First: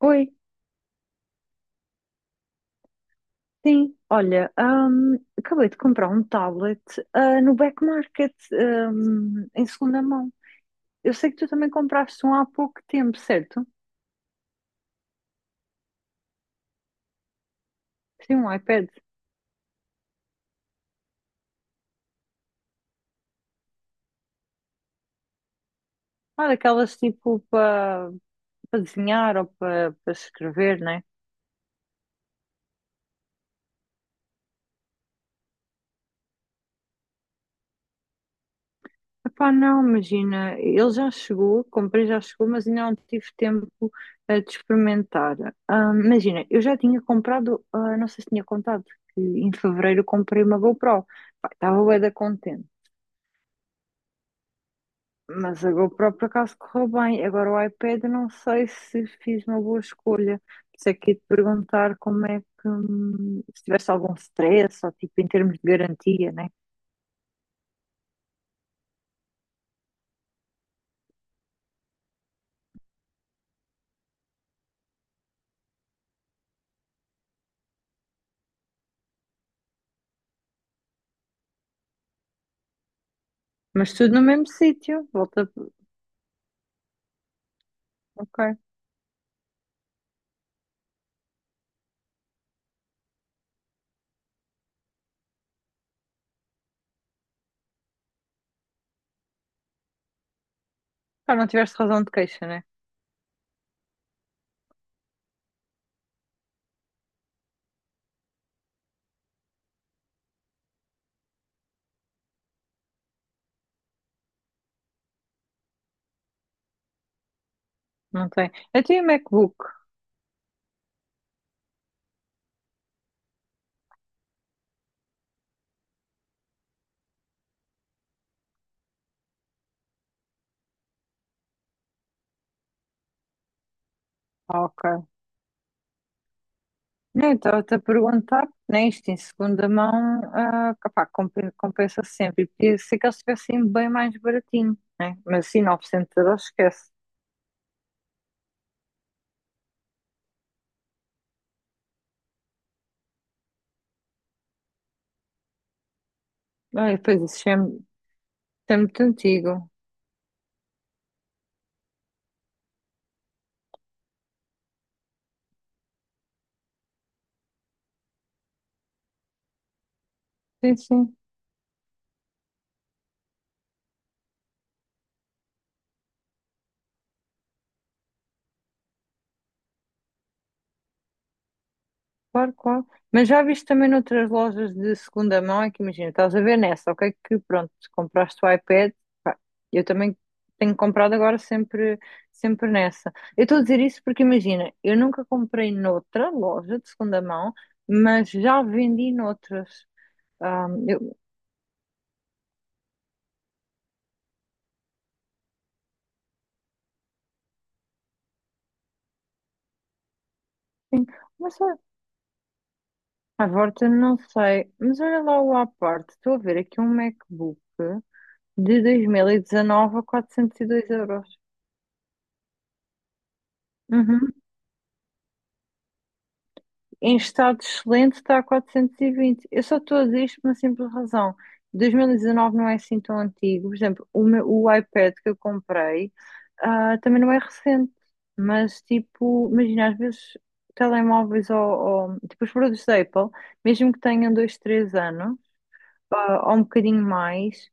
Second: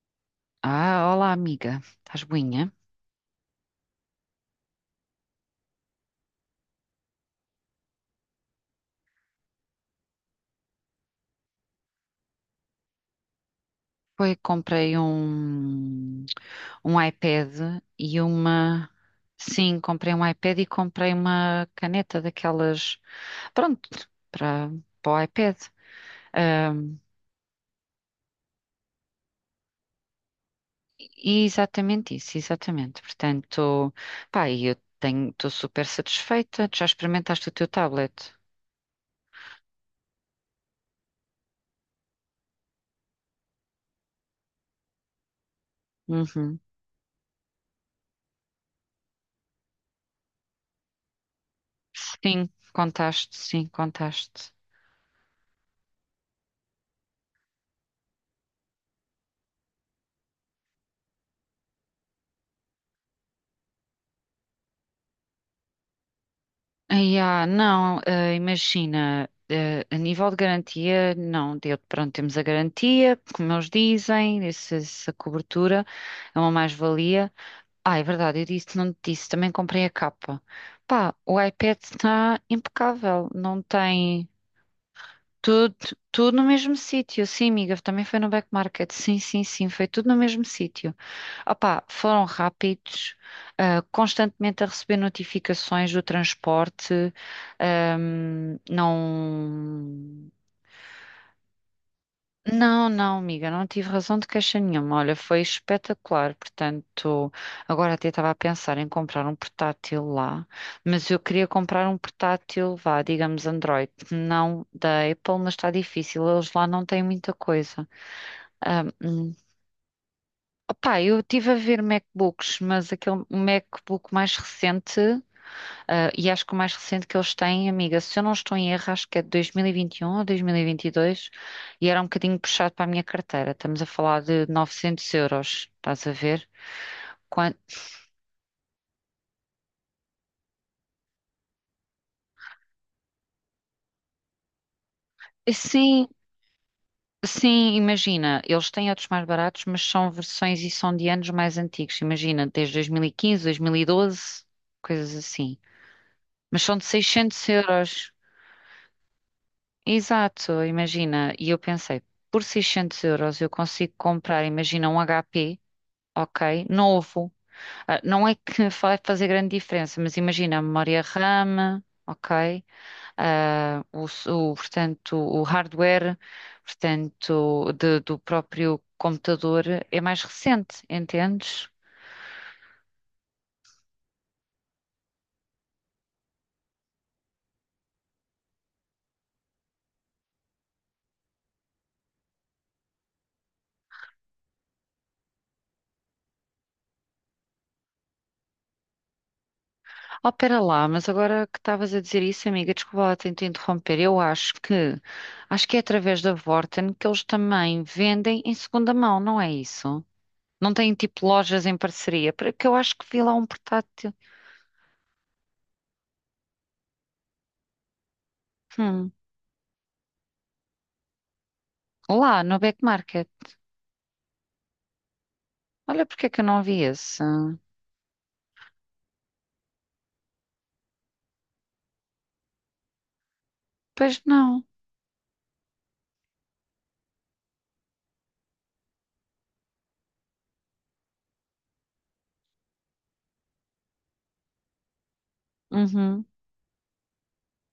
Oi, Ah, olá amiga, estás boinha? sim. Olha, acabei de comprar um tablet, no Back Market, em segunda mão. Eu sei que tu também compraste um há pouco tempo, certo? Foi, comprei um iPad e Sim, um iPad. uma. Sim, comprei um iPad e comprei uma caneta daquelas. Pronto, para, para o iPad. Ah, daquelas Ahm, tipo para desenhar ou para escrever, né? e exatamente isso, exatamente. Portanto, pá, e estou super satisfeita. Tu já experimentaste o teu tablet? Epá, não, imagina, ele já chegou, comprei já chegou, mas ainda não tive tempo de experimentar. Ah, imagina, Uhum. eu já tinha comprado, não sei se tinha contado, que em fevereiro comprei uma GoPro. Pá, estava bué da Sim, contente. contaste, sim, contaste. Mas a GoPro por acaso correu bem. Agora o iPad, eu não sei se fiz uma boa escolha. Por isso é que ia te perguntar como é que, se tivesse algum stress, ou tipo em termos de garantia, né? Ai, não, imagina, a nível de garantia, não, deu, pronto, temos a garantia, como eles dizem, essa cobertura é uma mais-valia. Ah, é verdade, eu disse, não te disse, também comprei a capa. Pá, o iPad está impecável, não Mas tudo no tem mesmo sítio. Volta. tudo, tudo no mesmo sítio. Sim, amiga, também foi no Ok. Back Market, sim, sim, sim, foi tudo no mesmo sítio. Opá, foram rápidos, constantemente a receber notificações do transporte. Não, Ah, não tiveste razão de queixa, né? não, não, amiga, não tive razão de queixa nenhuma. Olha, foi espetacular. Portanto, agora até estava a pensar em comprar um portátil lá, mas eu queria comprar um portátil, vá, digamos Android, não da Apple, mas está difícil. Eles lá não têm muita coisa. Não tem. Eu tenho MacBook. Opá, eu estive a ver MacBooks, mas aquele MacBook mais recente, e acho que o mais recente que eles têm, amiga, se eu não estou em erro, acho que é de 2021 ou 2022, e 22, e era um bocadinho puxado para a minha carteira. Estamos a falar de Ah, ok. 900 euros, estás a ver? Não, Quan- estava-te a perguntar, né? Isto em segunda mão, ah, pá, compensa sempre. E podia ser que eles estivessem bem mais baratinho, né? Mas assim, Sim, 900 euros, esquece. sim, imagina, eles têm outros mais baratos, mas são versões e são de anos mais antigos, imagina, desde 2015, 2012, coisas assim. Mas são de Ah, e depois 600 isso euros. é muito antigo. Exato, imagina. E eu pensei, por 600 euros eu consigo comprar, imagina, um HP, ok, novo. Ah, não é que vai fazer grande diferença, mas imagina a Sim, memória sim, RAM, ok, portanto, o hardware, portanto, do próprio computador é mais recente, entendes? claro, claro. Mas já viste também noutras lojas de segunda mão, é que imagina, estás a ver nessa, ok? Que pronto, compraste o iPad, pá, eu também tenho comprado agora sempre, sempre nessa. Eu estou a dizer isso porque imagina, eu nunca comprei noutra loja de segunda mão, mas já vendi noutras. Oh, pera Ah, lá, mas eu, agora que estavas a dizer isso, amiga, desculpa lá tentar interromper. Eu acho que é através da Vorten que eles também vendem em segunda mão, não é isso? Não têm sim, tipo mas lojas em olha, parceria, porque eu acho que vi lá um à volta portátil. não sei, mas olha lá o à parte, estou a ver aqui um MacBook de dois Hum, mil e dezanove a 402 euros. lá no Back Market. Uhum. Olha porque é que eu não vi Em esse. estado excelente está a 420. Eu só estou a dizer isto por uma simples razão. 2019 não é assim tão antigo. Por exemplo, Pois não. o iPad que eu comprei, também não é recente. Mas, tipo, imagina, às vezes telemóveis tipo os produtos da Apple, mesmo que tenham dois três anos, Uhum, ou um bocadinho mais,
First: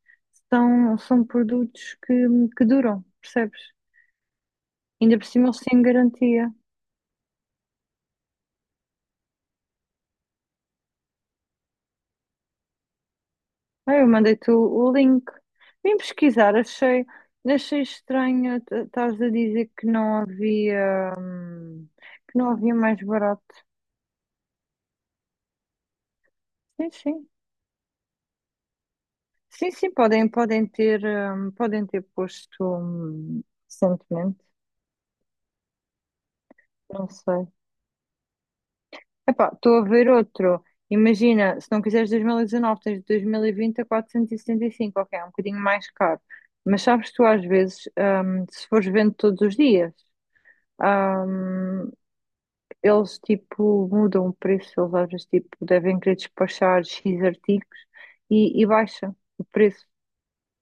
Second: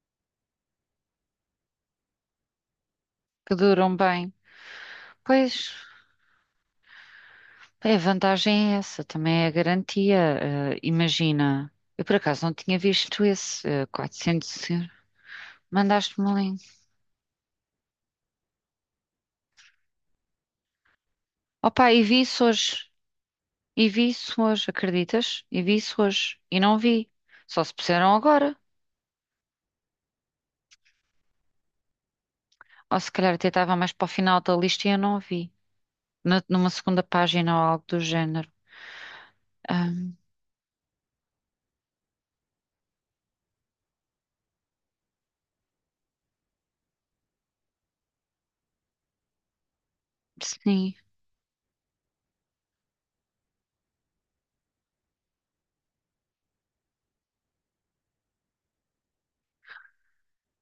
são produtos que duram, que percebes? duram bem. Ainda por cima eles Pois, têm garantia. a vantagem é essa, também é a garantia. Imagina, eu por acaso não tinha visto esse Eu mandei-te 400 euros. o link. Vim Mandaste-me um pesquisar, link. achei, achei estranho estares a dizer Opa, e vi que isso não havia hoje. mais barato. E vi isso hoje, acreditas? E vi isso hoje. E não Sim, vi. sim. Só se puseram agora. Sim, sim, podem ter posto, Ou se calhar até estava mais para o recentemente, final da lista e eu não vi. Numa segunda não sei. página ou algo do género. Epá, estou a ver Ahm, outro. Imagina, se não quiseres 2019 tens 2020 a 475 ok, é um bocadinho mais caro. Mas sabes tu às vezes, se fores vendo todos os dias. sim, hum, Eles tipo mudam o preço, eles às vezes tipo devem querer despachar X artigos e baixa o preço.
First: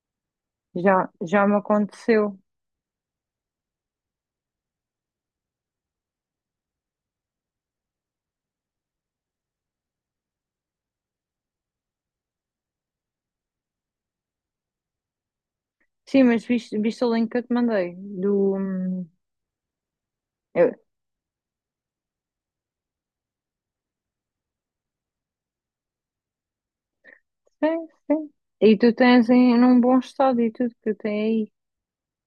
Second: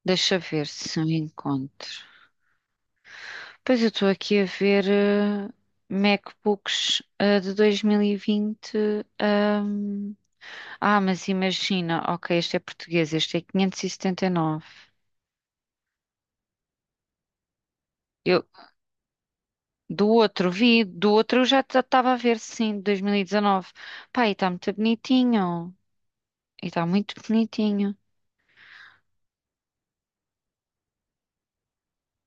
deixa ver se eu Já me encontro. aconteceu. Pois eu estou aqui a ver MacBooks de 2020. ahm. Ah, mas imagina, ok, este é português, este é 579. Sim, mas viste o link que eu te mandei Eu, do. Do outro eu- vi, do outro eu já estava a ver, sim, de 2019. Pá, e está muito bonitinho. E está muito sim, bonitinho. sim. E tu tens em num bom estado e tudo que tem aí.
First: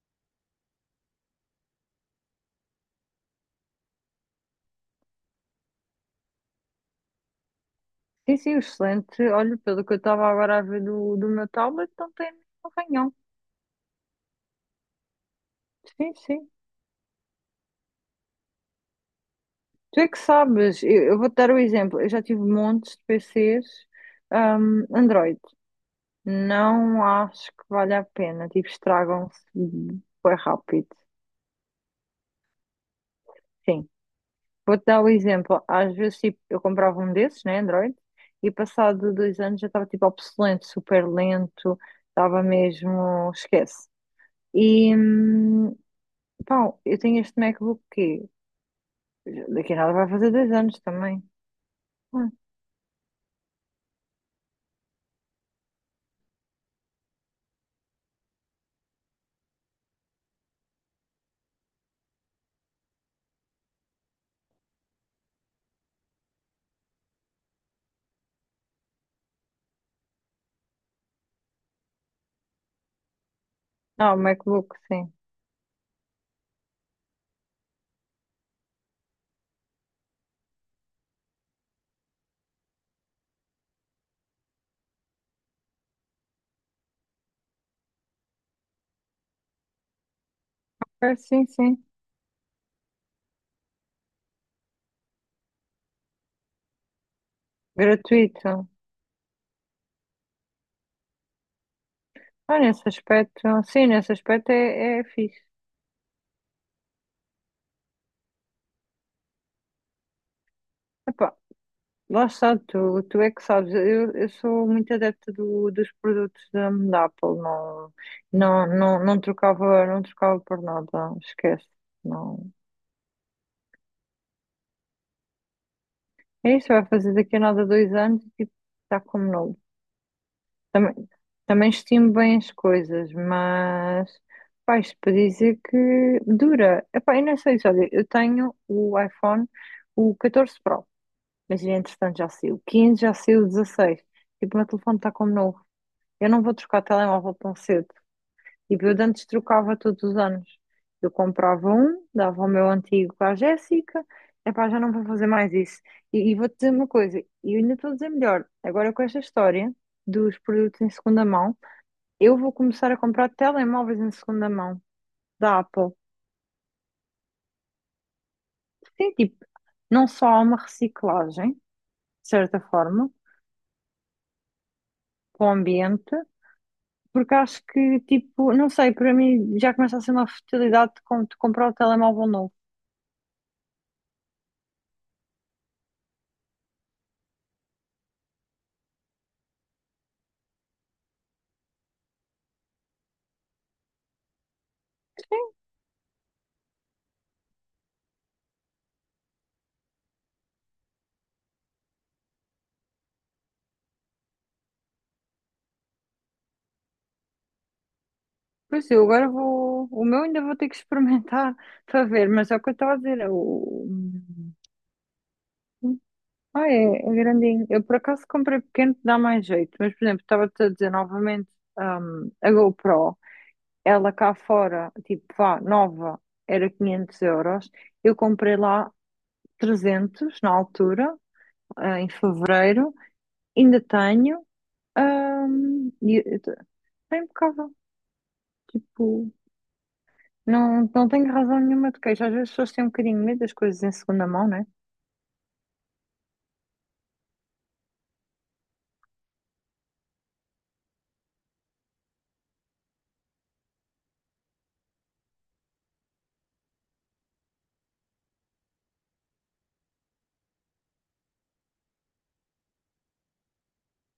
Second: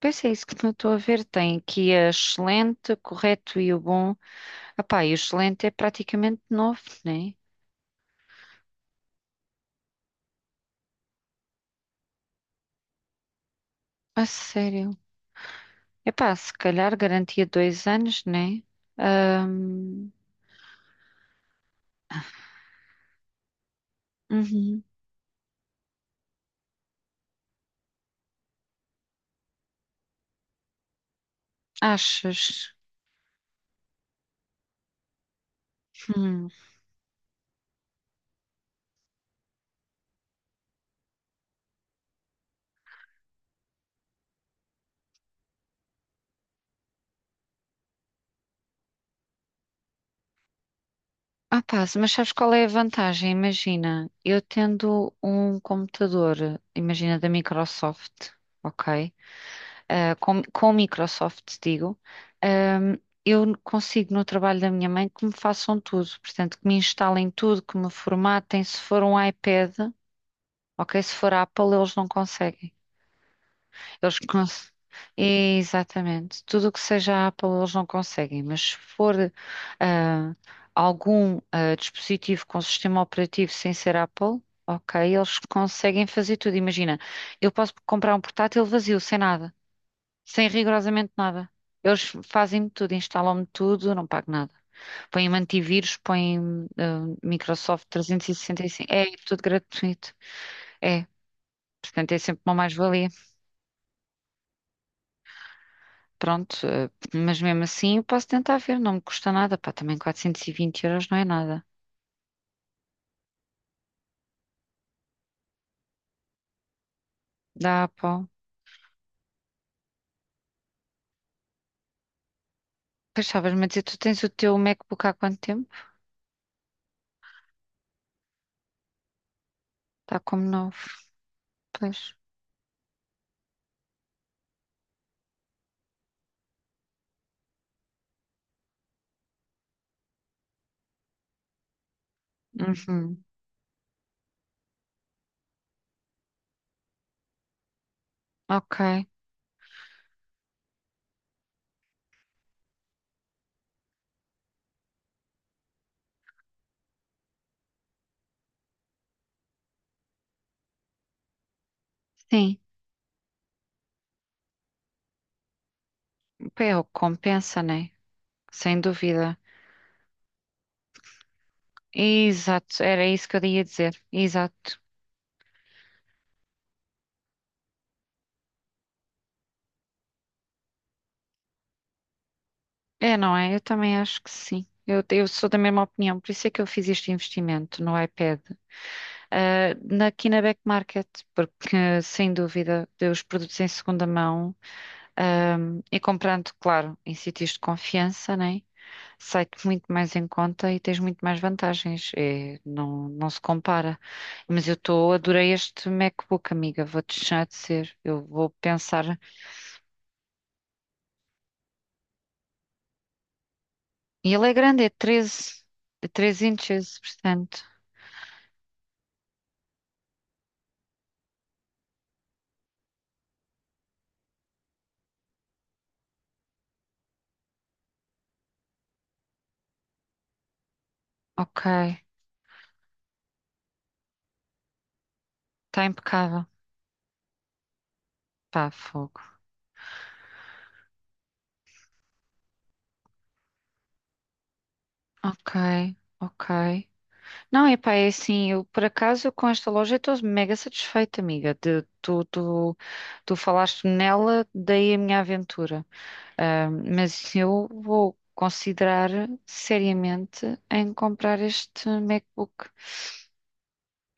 Pois é isso que eu estou a ver. Tem aqui a excelente, o correto e o bom. Epá, e o excelente é praticamente novo, né? Sim, sim, excelente. Olha, pelo que eu estava agora a ver do meu tablet, não tem nenhum arranhão. A sério. Sim, Epá, sim. se calhar garantia 2 anos, né? Tu é Ahm, que sabes. Eu vou-te dar o exemplo. Eu já tive montes de PCs, uhum. Android. Não acho que vale a pena. Tipo, estragam-se bem rápido. Achas? Sim. Vou-te dar o exemplo. Às vezes, tipo, Hum. eu comprava um desses, né, Android, e passado dois anos já estava, tipo, obsoleto, super lento. Estava mesmo… esquece. E, hum, Pá, eu tenho este MacBook que daqui a nada vai fazer dois anos também. Ah, pá, mas Hum. sabes qual é a vantagem? Imagina, eu tendo um computador, imagina da Microsoft, ok? Ah, com Microsoft, digo, ahm, eu consigo no trabalho da minha mãe que me façam tudo, portanto, que me instalem tudo, que me formatem. Se for um iPad, ok? Se for Apple, eles não conseguem. Ah, o Eles cons... MacBook, sim. Exatamente. Tudo o que seja Apple eles não conseguem, mas se for ah, algum dispositivo com sistema operativo sem ser Apple, ok, eles conseguem fazer tudo. Imagina, eu posso comprar um portátil vazio, sem nada, sem rigorosamente É, sim, nada. sim. Eles fazem-me tudo, instalam-me tudo, não pago nada. Põem-me antivírus, põem-me Microsoft Gratuito. 365. É tudo gratuito. É, portanto, é sempre uma Ah, nesse mais-valia. aspecto, sim, nesse aspecto é, é fixe. Pronto, mas mesmo assim eu posso tentar ver, não me custa nada, pá, também 420 euros não é Epá, nada. lá está, tu é que sabes. Eu sou muito adepta dos produtos da Apple, Dá, não, pá. não, não, não trocava, não trocava por nada, esquece. Não. Pois estavas-me a dizer, tu tens o teu MacBook há quanto tempo? É isso, vai fazer daqui a nada dois anos e tipo, está como novo. Está como novo. Também, também Pois. estimo bem as coisas, mas pá, isto para dizer que dura. Epá, eu não sei isso, olha, eu tenho o iPhone, o 14 Pro, mas entretanto já saiu o 15, já Uhum. saiu o 16. Tipo, o meu telefone está como novo. Eu não vou trocar telemóvel tão cedo. E eu de Ok. antes trocava todos os anos. Eu comprava um, dava o meu antigo para a Jéssica. Epá, já não vou fazer mais isso. E vou-te dizer uma coisa, e eu ainda estou a dizer melhor. Agora com esta história dos produtos em segunda mão, eu vou Sim, começar a comprar telemóveis em segunda mão da Apple. pá, é o que compensa, né? Sem Sim, dúvida. tipo, não só há uma reciclagem, de certa Exato, era forma, isso que eu ia dizer. Exato. para o ambiente, porque acho que, tipo, não sei, para mim já começa a ser uma futilidade de comprar o telemóvel novo. É, não é? Eu também acho que sim. Eu sou da mesma opinião, por isso é que eu fiz este investimento no iPad. Aqui na Back Market, porque sem dúvida, os produtos em segunda mão, ah, e comprando, claro, em sítios de confiança, né? Sai-te muito mais em conta e tens muito mais vantagens. É, não, não se compara. Mas eu estou, adorei este MacBook, amiga, vou-te deixar de ser. Eu vou Pois eu pensar. agora vou. O meu ainda vou ter que experimentar para ver, mas é o que eu estava a dizer. É o… E ele é grande, é treze é 13 Ah, é, inches, é portanto. grandinho. Eu por acaso comprei pequeno que dá mais jeito, mas por exemplo, estava-te a dizer novamente, a GoPro, ela cá fora, tipo, vá, nova, era 500 euros. Eu comprei lá 300 na altura, Ok, em fevereiro, ainda tenho, está hum, e e- impecável. é impecável. Pá, fogo. Tipo, não, não tenho razão nenhuma de queixa. Às vezes as pessoas têm um bocadinho de medo das coisas em segunda mão, não é? Ok, ok. Não, epá, é assim, eu por acaso com esta loja estou mega satisfeita, amiga. Tu falaste nela, daí a minha aventura. Ah, mas eu vou considerar seriamente em comprar este MacBook.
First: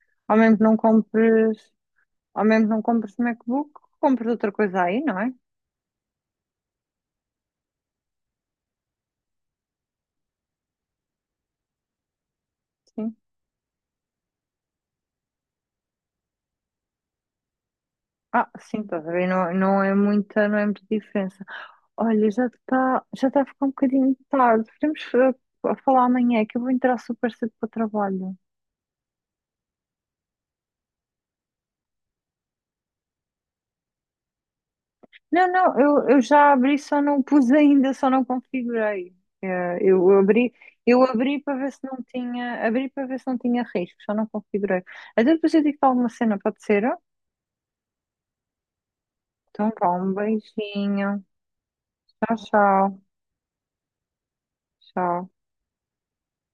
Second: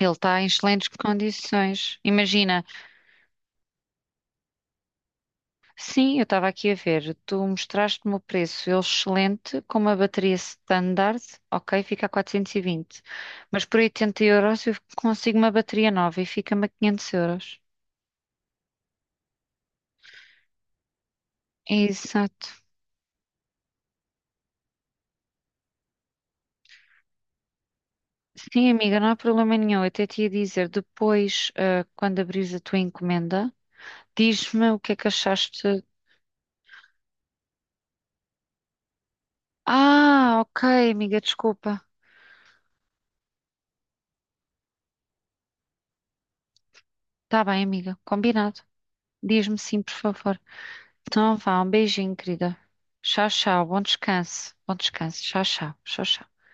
Ele Ao está em mesmo que não excelentes compres, condições. ao Imagina, mesmo que não compres MacBook, compres outra coisa aí, não é? sim, eu estava aqui a ver, tu mostraste-me o preço, ele excelente, com uma bateria standard, ok, fica a 420. Sim. Mas por 80 euros eu consigo uma bateria nova e fica-me a 500 euros. Ah, sim, estás a ver? Não, não é muita, não é muita diferença. Olha, Exato. Já está a ficar um bocadinho tarde. Podemos falar amanhã, que eu vou entrar super cedo para o trabalho. Sim, amiga, não há problema nenhum. Eu até te ia dizer, depois, quando abrires a tua encomenda, diz-me o que é que Não, não, achaste. eu, eu já abri, só não pus ainda, só não configurei. Eh, eu Ah, abri, ok, eu amiga, abri para ver se desculpa. não tinha, abri para ver se não tinha risco, só não configurei. Até depois eu digo alguma cena, pode ser? Tá bem, amiga, combinado. Diz-me Então, sim, vá, por um favor. beijinho. Então vá, um beijinho, Tchau, querida. tchau. Tchau, tchau, bom descanso. Bom descanso, Tchau. tchau, tchau, tchau, tchau.